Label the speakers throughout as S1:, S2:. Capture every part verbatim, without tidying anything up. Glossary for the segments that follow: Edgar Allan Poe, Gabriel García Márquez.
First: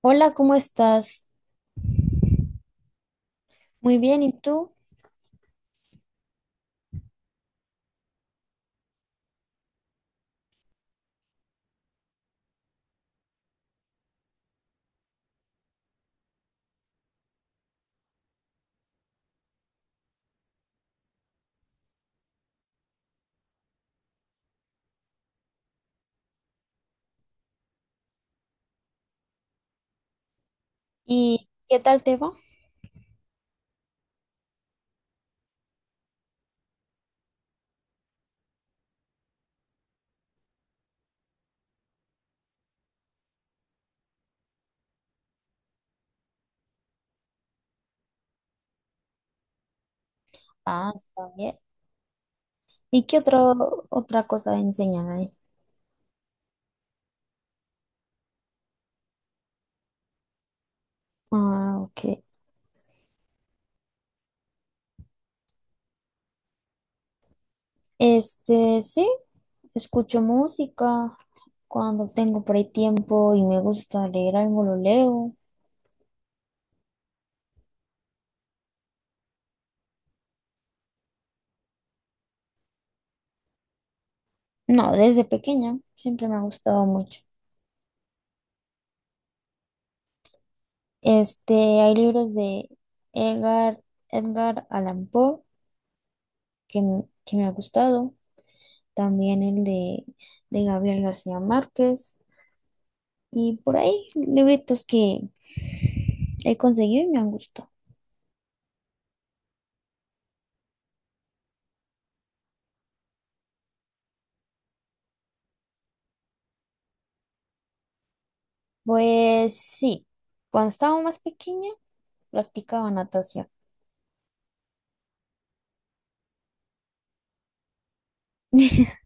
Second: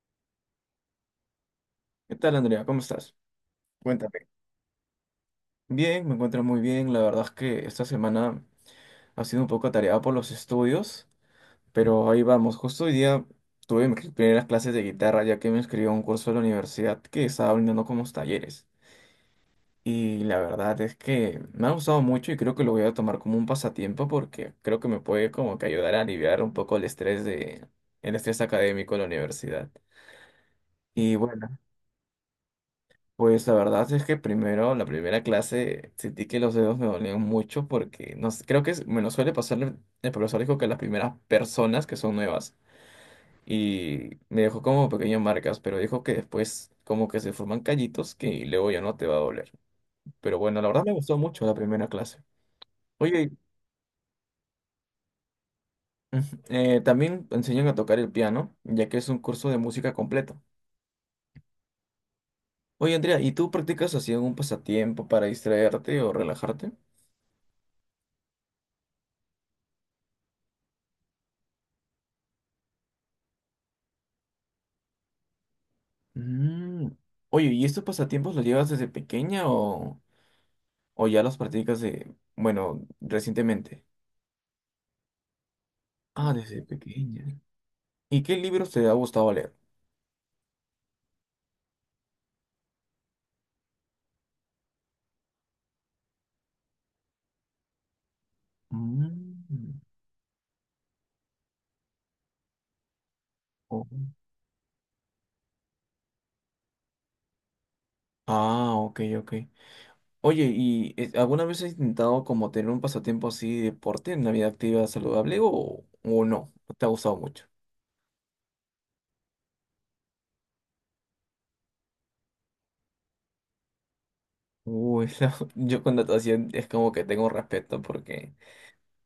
S1: Hola, ¿cómo estás?
S2: ¿Qué tal, Andrea? ¿Cómo estás?
S1: Muy bien,
S2: Cuéntame.
S1: ¿y tú?
S2: Bien, me encuentro muy bien. La verdad es que esta semana ha sido un poco atareada por los estudios, pero ahí vamos. Justo hoy día tuve mis primeras clases de guitarra, ya que me inscribí a un curso de la universidad que estaba brindando como talleres. Y la verdad es que me ha gustado mucho y creo que lo voy a tomar como un pasatiempo porque creo que me puede como que ayudar a aliviar un poco el estrés de, el estrés académico de la universidad. Y
S1: ¿Y
S2: bueno.
S1: qué tal te va?
S2: Pues la verdad es que primero, la primera clase, sentí que los dedos me dolían mucho porque no sé, creo que es- me lo suele pasar, el el profesor dijo que las primeras personas que son nuevas y me dejó como pequeñas marcas, pero dijo que después como que se forman callitos que luego ya no te va a doler. Pero bueno, la verdad me
S1: Ah,
S2: gustó
S1: está
S2: mucho la
S1: bien.
S2: primera clase.
S1: ¿Y qué
S2: Oye,
S1: otro, otra cosa enseñan ahí?
S2: eh, también enseñan a tocar el piano, ya que es un curso de música completo.
S1: Ah, ok.
S2: Oye, Andrea, ¿y tú practicas así algún pasatiempo para distraerte o relajarte?
S1: Este, sí, escucho música cuando tengo por ahí tiempo y me gusta leer algo, lo leo.
S2: Mm. Oye, ¿y estos pasatiempos los llevas desde pequeña o, o ya los practicas de, bueno, recientemente?
S1: No, desde pequeña siempre
S2: Ah,
S1: me ha
S2: desde
S1: gustado mucho.
S2: pequeña. ¿Y qué libros te ha gustado leer?
S1: Este, hay libros de Edgar, Edgar Allan Poe que, m- que me ha gustado. También el
S2: Mm.
S1: de, de Gabriel García Márquez. Y por
S2: Oh.
S1: ahí, libritos que he conseguido y me han gustado.
S2: Ah, ok, ok. Oye, ¿y eh, alguna vez has intentado como tener un pasatiempo así de deporte, una vida activa saludable o, o no? ¿No ¿Te ha gustado mucho?
S1: Pues sí, cuando estaba más pequeña practicaba natación.
S2: Uy, la- yo con natación es como que tengo respeto porque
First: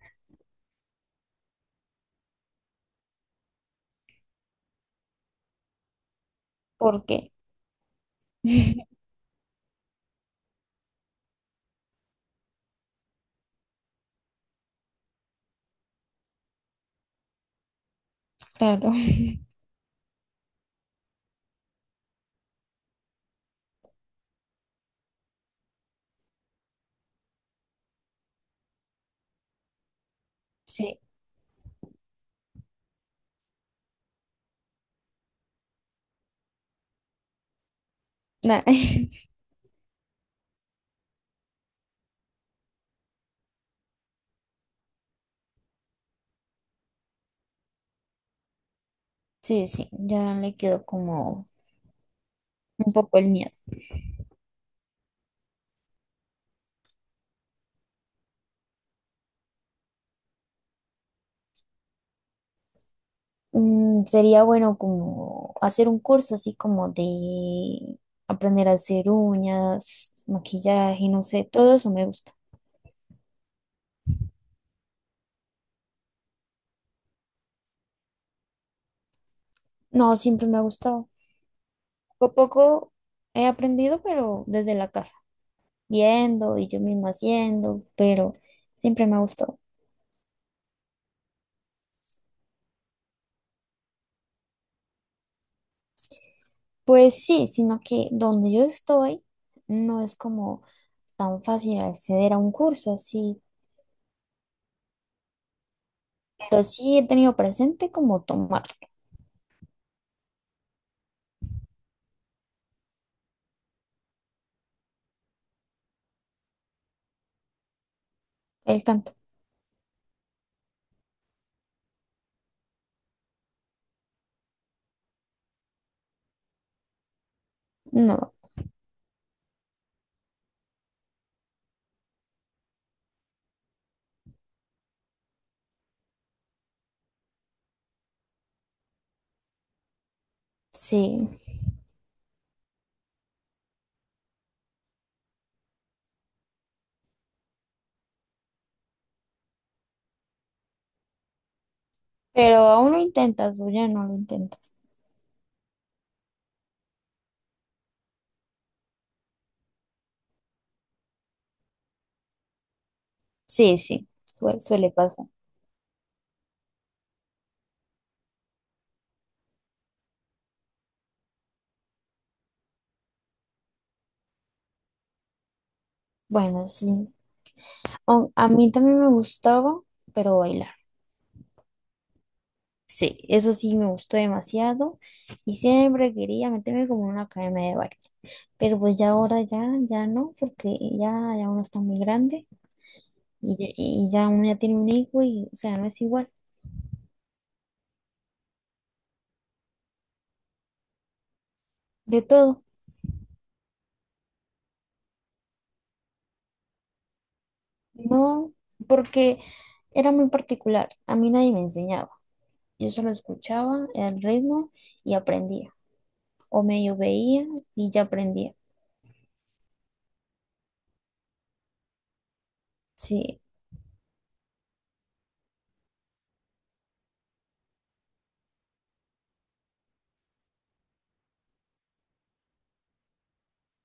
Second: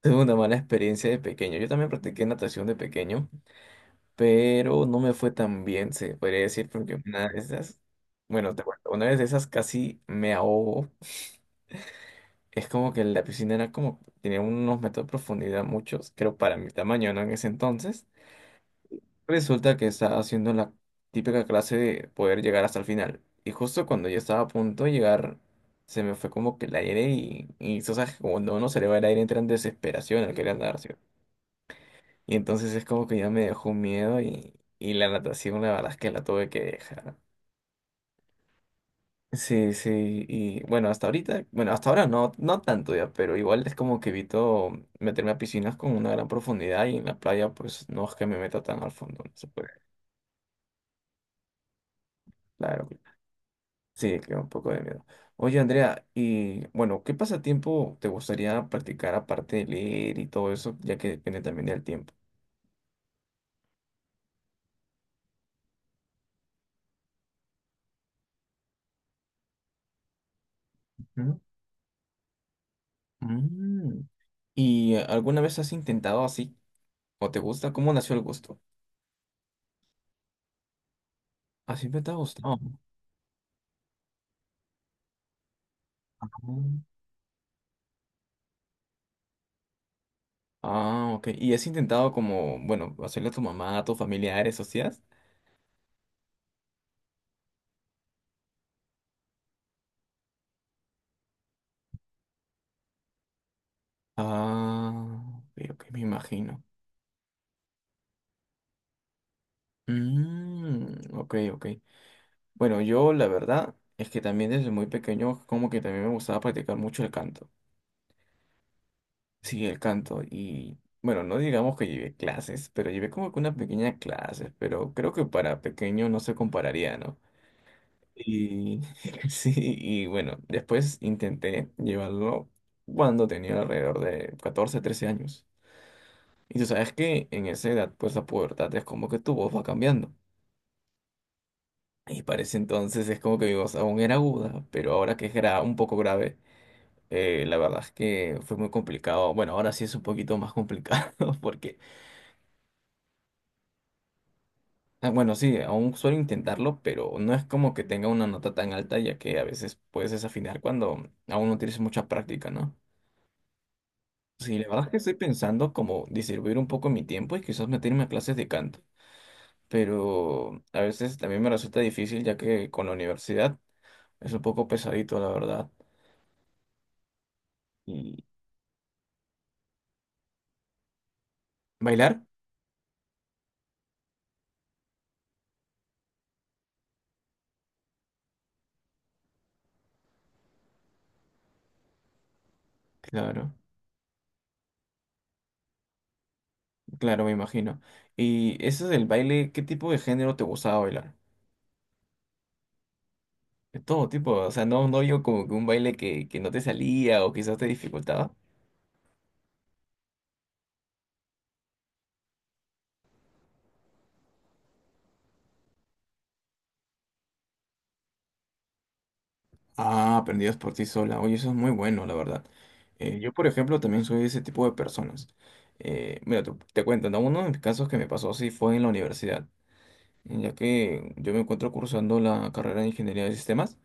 S2: tuve una mala experiencia de pequeño. Yo también practiqué natación de pequeño, pero no me fue tan bien, se podría decir, porque
S1: ¿Por
S2: una
S1: qué?
S2: de esas, bueno, te cuento, una vez de esas casi me ahogo. Es como que la piscina era como, tenía unos metros de profundidad, muchos, creo para mi tamaño, ¿no? En ese entonces.
S1: Claro,
S2: Resulta que estaba haciendo la típica clase de poder llegar hasta el final. Y justo cuando yo estaba a punto de llegar, se me fue como que el aire y, y tú sabes, que cuando uno se le va el aire entra en desesperación al querer nadar, ¿sí?
S1: sí.
S2: Y entonces es como que ya me dejó un miedo y, y la natación la verdad es que la tuve que dejar.
S1: na-
S2: Sí, sí, y bueno, hasta ahorita, bueno, hasta ahora no, no tanto ya, pero igual es como que evito meterme a piscinas con una gran profundidad y en la playa pues no es que me meta tan al fondo, no se
S1: Sí,
S2: puede,
S1: sí, ya le quedó como
S2: claro,
S1: un poco el miedo.
S2: sí, que un poco de miedo. Oye, Andrea, y bueno, ¿qué pasatiempo te gustaría practicar aparte de leer y todo eso, ya que depende también del tiempo?
S1: Mm, sería bueno como hacer un curso así como de aprender a hacer uñas, maquillaje, no
S2: Ujú.
S1: sé, todo eso me gusta.
S2: Mm. ¿Y eh, alguna vez has intentado así, o te gusta? ¿Cómo nació el gusto?
S1: No, siempre me ha gustado.
S2: Así me te ha
S1: Poco a
S2: gustado.
S1: poco he aprendido, pero desde la casa, viendo y yo misma haciendo, pero siempre me ha gustado.
S2: Ah, ok. ¿Y has intentado como, bueno, hacerle a tu mamá, a tus familiares, socias?
S1: Pues sí, sino que donde yo estoy no es como tan fácil acceder a un curso así,
S2: Ah, ok, ok, me imagino.
S1: pero sí he tenido presente como tomar
S2: Mm, ok, ok. Bueno, yo la verdad es que también desde muy pequeño como que también me gustaba practicar mucho el canto.
S1: el canto.
S2: Sí, el canto. Y bueno, no digamos que llevé clases, pero llevé como que unas pequeñas clases, pero creo que para pequeño no se compararía, ¿no?
S1: No,
S2: Y sí, y bueno, después intenté llevarlo cuando tenía alrededor de catorce trece años. Y tú sabes que en esa edad, pues la pubertad es como que tu voz va cambiando.
S1: sí,
S2: Y parece entonces es como que mi voz aún era aguda, pero ahora que es gra- un poco grave, eh, la verdad es que fue muy complicado. Bueno, ahora sí es un poquito más complicado porque,
S1: pero aún lo intentas o ya no lo intentas.
S2: ah, bueno, sí, aún suelo intentarlo, pero no es como que tenga una nota tan alta, ya que a veces puedes desafinar cuando aún no tienes mucha práctica, ¿no?
S1: Sí, sí,
S2: Sí,
S1: sue-
S2: la verdad es
S1: suele
S2: que estoy
S1: pasar.
S2: pensando como distribuir un poco mi tiempo y quizás meterme a clases de canto, pero a veces también me resulta difícil ya que con la universidad es un poco pesadito, la verdad.
S1: Bueno, sí.
S2: ¿Y
S1: Au- A mí también me gustaba, pero bailar.
S2: bailar?
S1: Sí, eso sí me gustó demasiado y siempre quería meterme como en una academia de baile, pero pues ya ahora ya, ya no, porque ya, ya uno está muy grande
S2: Claro,
S1: y, ya y ya uno ya tiene un hijo y, o sea, no es igual.
S2: claro, me imagino. ¿Y eso del baile, qué tipo de género te gustaba bailar?
S1: De todo,
S2: De todo tipo, o sea, no, no yo como que un baile que, que no te salía o quizás te dificultaba.
S1: no, porque era muy particular, a mí nadie me enseñaba, yo solo escuchaba el ritmo y aprendía, o medio veía y ya aprendía,
S2: Ah, aprendidas por ti sola. Oye, eso es muy bueno, la verdad. Eh, yo,
S1: sí,
S2: por ejemplo, también soy de ese tipo de personas. Eh, mira, te, te cuento, ¿no? Uno de mis casos que me pasó así fue en la universidad, ya que yo me encuentro cursando la carrera de Ingeniería de Sistemas.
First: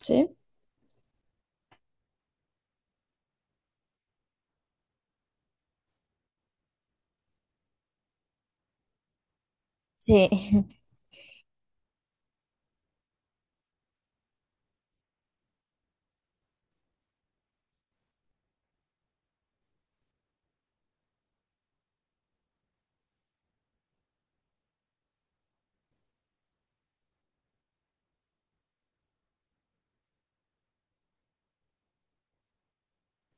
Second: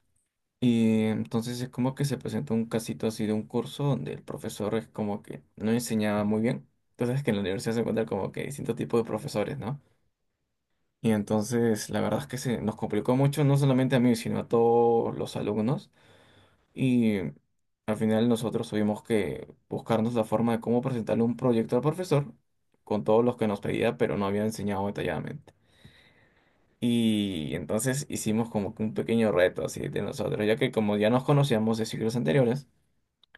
S1: sí,
S2: Y entonces es como que se presentó un casito así de un curso donde el profesor es como que no enseñaba muy bien. Entonces que en la universidad se encuentran como que distintos tipos de profesores, ¿no?
S1: sí,
S2: Y entonces la verdad es que se nos complicó mucho, no solamente a mí, sino a todos los alumnos. Y al final nosotros tuvimos que buscarnos la forma de cómo presentarle un proyecto al profesor con todos los que nos pedía, pero no había enseñado detalladamente. Y entonces hicimos como que un pequeño reto así de nosotros, ya que como ya nos conocíamos de ciclos anteriores,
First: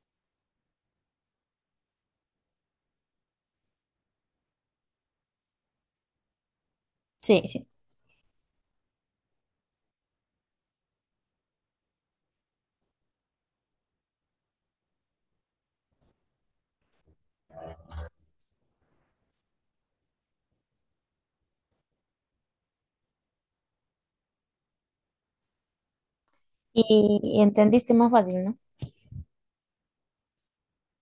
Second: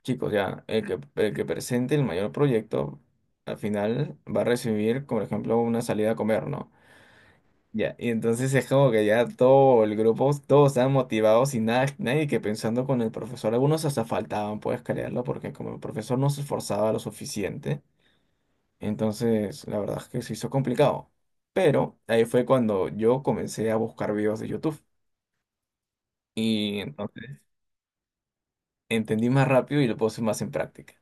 S2: chicos, ya el que, el que presente el mayor proyecto al final va a recibir, por ejemplo, una salida a comer, ¿no?
S1: sí, sí,
S2: Ya, y entonces es como que ya todo el grupo, todos estaban motivados y nada, nadie que pensando con el profesor. Algunos hasta faltaban, puedes creerlo, porque como el profesor no se esforzaba lo suficiente, entonces la verdad es que se hizo complicado. Pero ahí fue cuando yo comencé a buscar videos de YouTube y
S1: y
S2: entonces
S1: entendiste más fácil, ¿no?
S2: entendí más rápido y lo puse más en práctica.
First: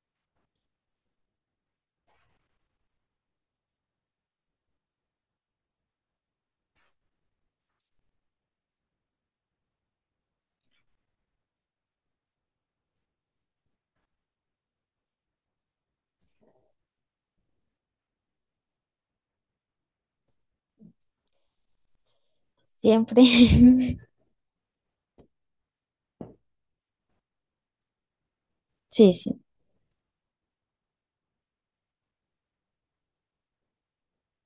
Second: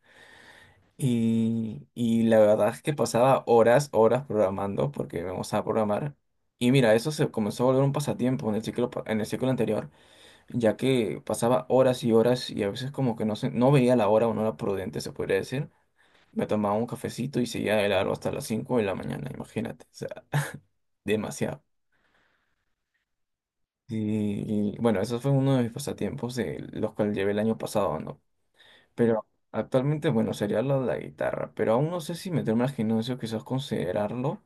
S2: Y, y la verdad es que pasaba horas, horas programando, porque vamos a programar. Y mira, eso se comenzó a volver un pasatiempo en el ciclo, pa- en el ciclo anterior, ya que pasaba horas y horas y a veces como que no, se- no veía la hora o no era prudente, se podría decir. Me tomaba un cafecito y seguía de largo hasta las cinco de la mañana, imagínate, o sea, demasiado.
S1: Siempre.
S2: Y, y, bueno, eso fue uno de mis pasatiempos, de los cuales llevé el año pasado, ¿no?
S1: Sí,
S2: Pero
S1: sí.
S2: actualmente, bueno, sería lo de la guitarra, pero aún no sé si meterme al gimnasio, quizás considerarlo,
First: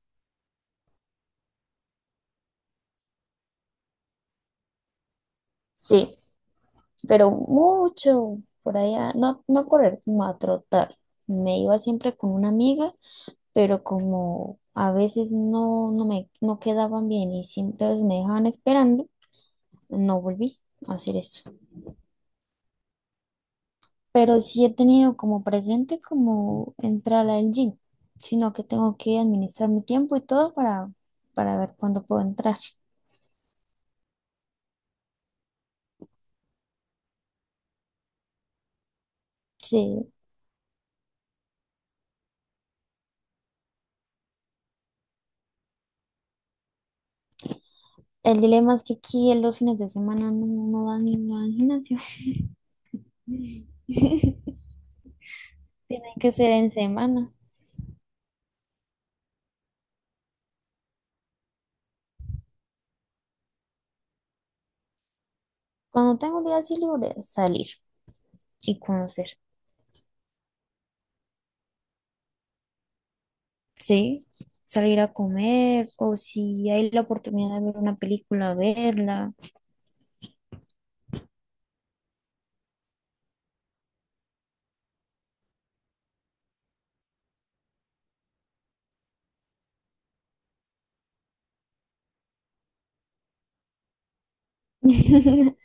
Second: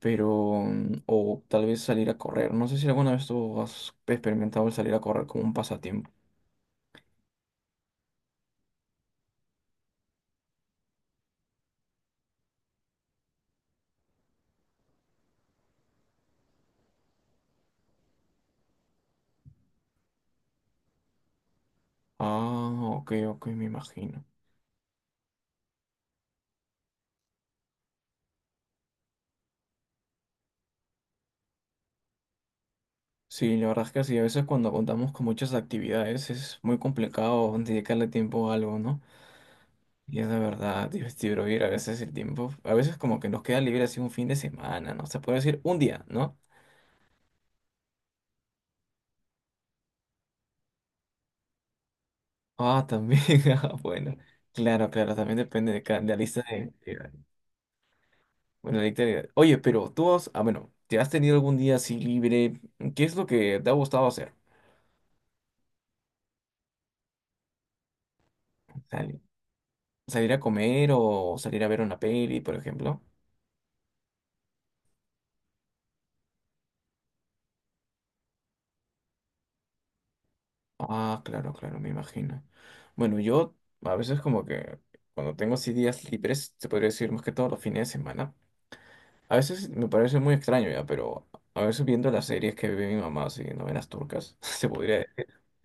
S2: pero, mm, o tal vez salir a correr. No sé si alguna vez tú has experimentado el salir a correr como un pasatiempo.
S1: Sí, pero mucho por allá, no, no correr, como a trotar. Me iba siempre con una amiga, pero como a veces no, no me no quedaban bien y siempre pues, me dejaban esperando, no volví a hacer eso.
S2: Ah, ok, ok, me imagino.
S1: Pero sí he tenido como presente como entrar al gym, sino que tengo que administrar mi tiempo y todo para, para ver cuándo puedo entrar.
S2: Sí, la verdad es que sí, a veces cuando contamos con muchas actividades es muy complicado dedicarle tiempo a algo, ¿no?
S1: Sí,
S2: Y es de verdad divertido ir a veces el tiempo. A veces como que nos queda libre así un fin de semana, ¿no? Se puede decir un día, ¿no?
S1: el dilema es que aquí en los fines de semana no, no dan, no dan gimnasio.
S2: Ah, también, ah, bueno.
S1: Tienen
S2: Claro, claro, también depende de, cada- de la
S1: que
S2: lista
S1: ser en
S2: de... de-
S1: semana.
S2: bueno, la lista de- Oye, pero tú has... Ah, bueno, ¿te has tenido algún día así libre? ¿Qué es lo que te ha gustado hacer?
S1: Cuando tengo un día así libre, salir y
S2: Sal-
S1: conocer.
S2: ¿Salir a comer o salir a ver una peli, por ejemplo?
S1: Sí, salir a comer o si hay la oportunidad de ver una película, verla.
S2: Ah, claro, claro, me imagino. Bueno, yo a veces como que cuando tengo así días libres, se podría decir más que todos los fines de semana. A veces me parece muy extraño ya, pero a veces viendo las series que ve mi mamá, así, novelas turcas, se podría decir.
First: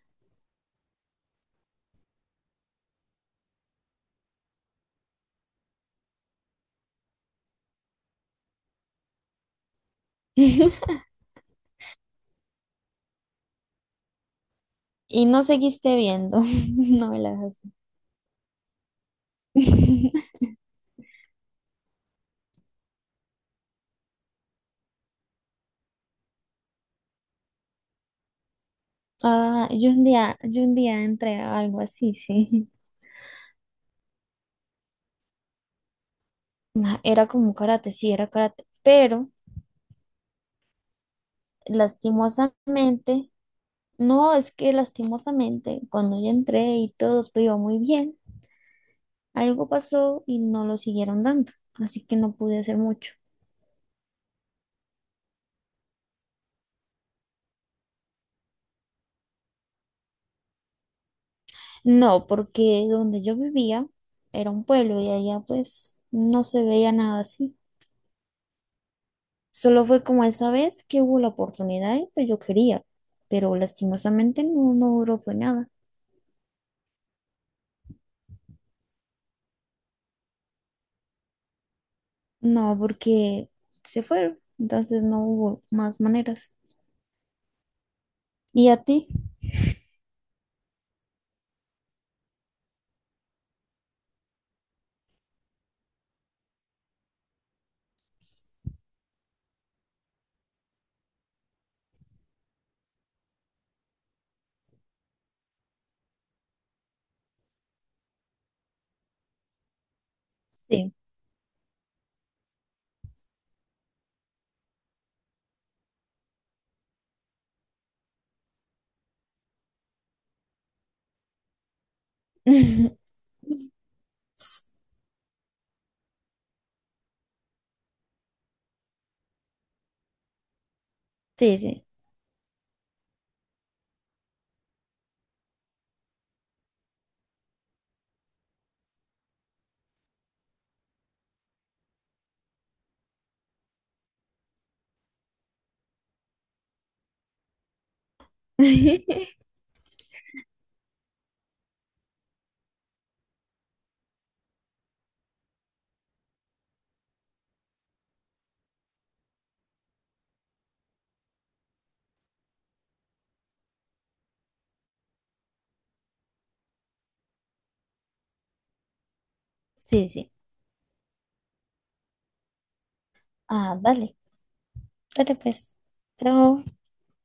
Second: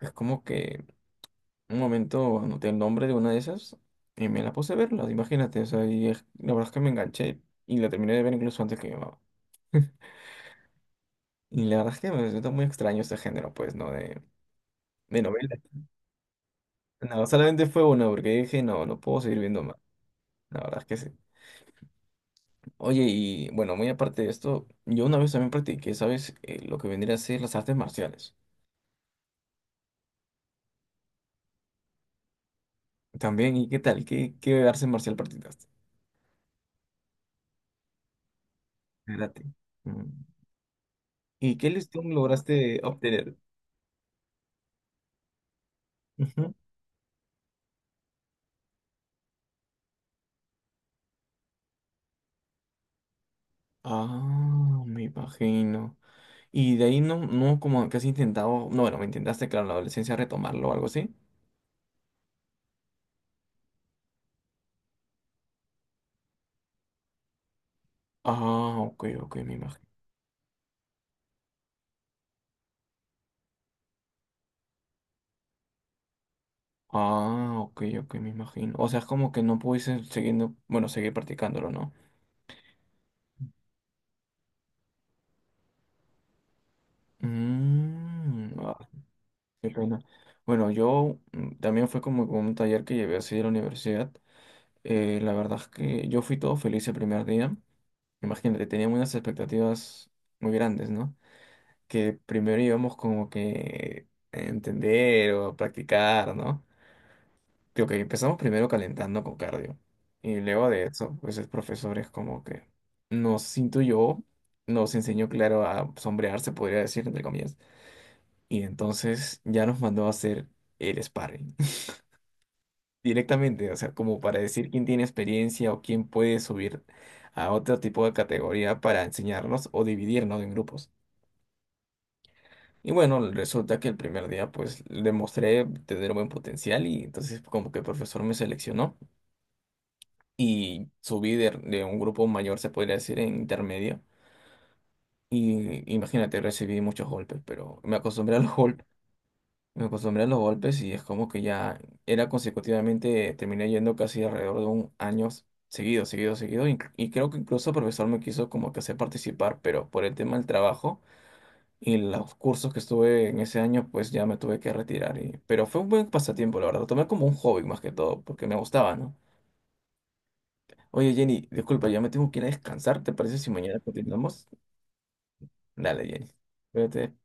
S2: Es como que un momento anoté el nombre de una de esas y me la puse a verla, imagínate. O sea, y es- la verdad es que me enganché y la terminé de ver incluso antes que mi mamá. Y la verdad es que me resulta muy extraño este género, pues, ¿no? De, de
S1: Y no
S2: novelas.
S1: seguiste viendo
S2: No,
S1: novelas
S2: solamente fue una porque dije, no, no puedo seguir viendo más.
S1: así.
S2: La verdad es que sí. Oye, y bueno, muy aparte de esto, yo una vez también practiqué, ¿sabes? Eh, lo que vendría a ser las artes marciales.
S1: Ah, yo un día, yo un día entré a algo así, sí.
S2: También, ¿y qué tal? ¿Qué, ¿qué arte marcial practicaste?
S1: Ma, era como karate, sí, era karate, pero
S2: Karate. Mm. ¿Y qué listón lograste
S1: lastimosamente,
S2: obtener?
S1: no, es que lastimosamente, cuando yo
S2: Ujú.
S1: entré y todo, todo iba muy bien. Algo pasó y no lo siguieron dando, así que no pude hacer mucho.
S2: Ah, me imagino. Y de ahí no, no como que has intentado, no, bueno, me intentaste, claro, en la adolescencia retomarlo o algo así.
S1: No, porque donde yo vivía era un pueblo y allá pues no se veía nada así.
S2: Ah, ok, ok, me
S1: Solo
S2: imagino.
S1: fue como esa vez que hubo la oportunidad y pues yo quería, pero lastimosamente no, no duró, fue nada.
S2: Ah, ok, ok, me imagino. O sea, es como que no pudiste siguiendo bueno, seguir practicándolo, ¿no?
S1: No, porque se fueron, entonces no hubo más maneras.
S2: Mm,
S1: ¿Y
S2: ah.
S1: a ti?
S2: Qué pena. Bueno, yo mm, también fue como un taller que llevé así de la universidad. Eh, la verdad es que yo fui todo feliz el primer día. Imagínate, teníamos unas expectativas muy grandes, ¿no? Que primero íbamos como que a entender o a practicar, ¿no? Creo que empezamos primero calentando con cardio. Y luego de
S1: Sí.
S2: eso, pues el profesor es como que nos intuyó, nos enseñó, claro, a sombrear se podría decir, entre comillas. Y entonces ya nos mandó a hacer el sparring directamente, o sea, como para decir quién tiene experiencia o quién puede subir a otro tipo de categoría para enseñarnos o dividirnos en grupos.
S1: Sí, sí.
S2: Y bueno, resulta que el primer día pues demostré tener buen potencial y entonces como que el profesor me seleccionó y subí de, de un grupo mayor, se podría decir, en intermedio. Y imagínate, recibí muchos golpes, pero me acostumbré a los golpes. Me acostumbré a los golpes y es como que ya era consecutivamente, terminé yendo casi alrededor de un año seguido, seguido, seguido. Y, y creo que incluso el profesor me quiso como que hacer participar, pero por el tema del trabajo y los cursos que estuve en ese año, pues ya me tuve que retirar. Y, pero fue un buen pasatiempo, la verdad. Lo tomé como un hobby más que todo, porque me gustaba, ¿no?
S1: Sí, sí.
S2: Oye, Jenny, disculpa, ya me tengo que ir a descansar. ¿Te parece si
S1: Ah,
S2: mañana
S1: dale,
S2: continuamos?
S1: dale pues.
S2: Dale, Jenny.
S1: Chao.
S2: Cuídate.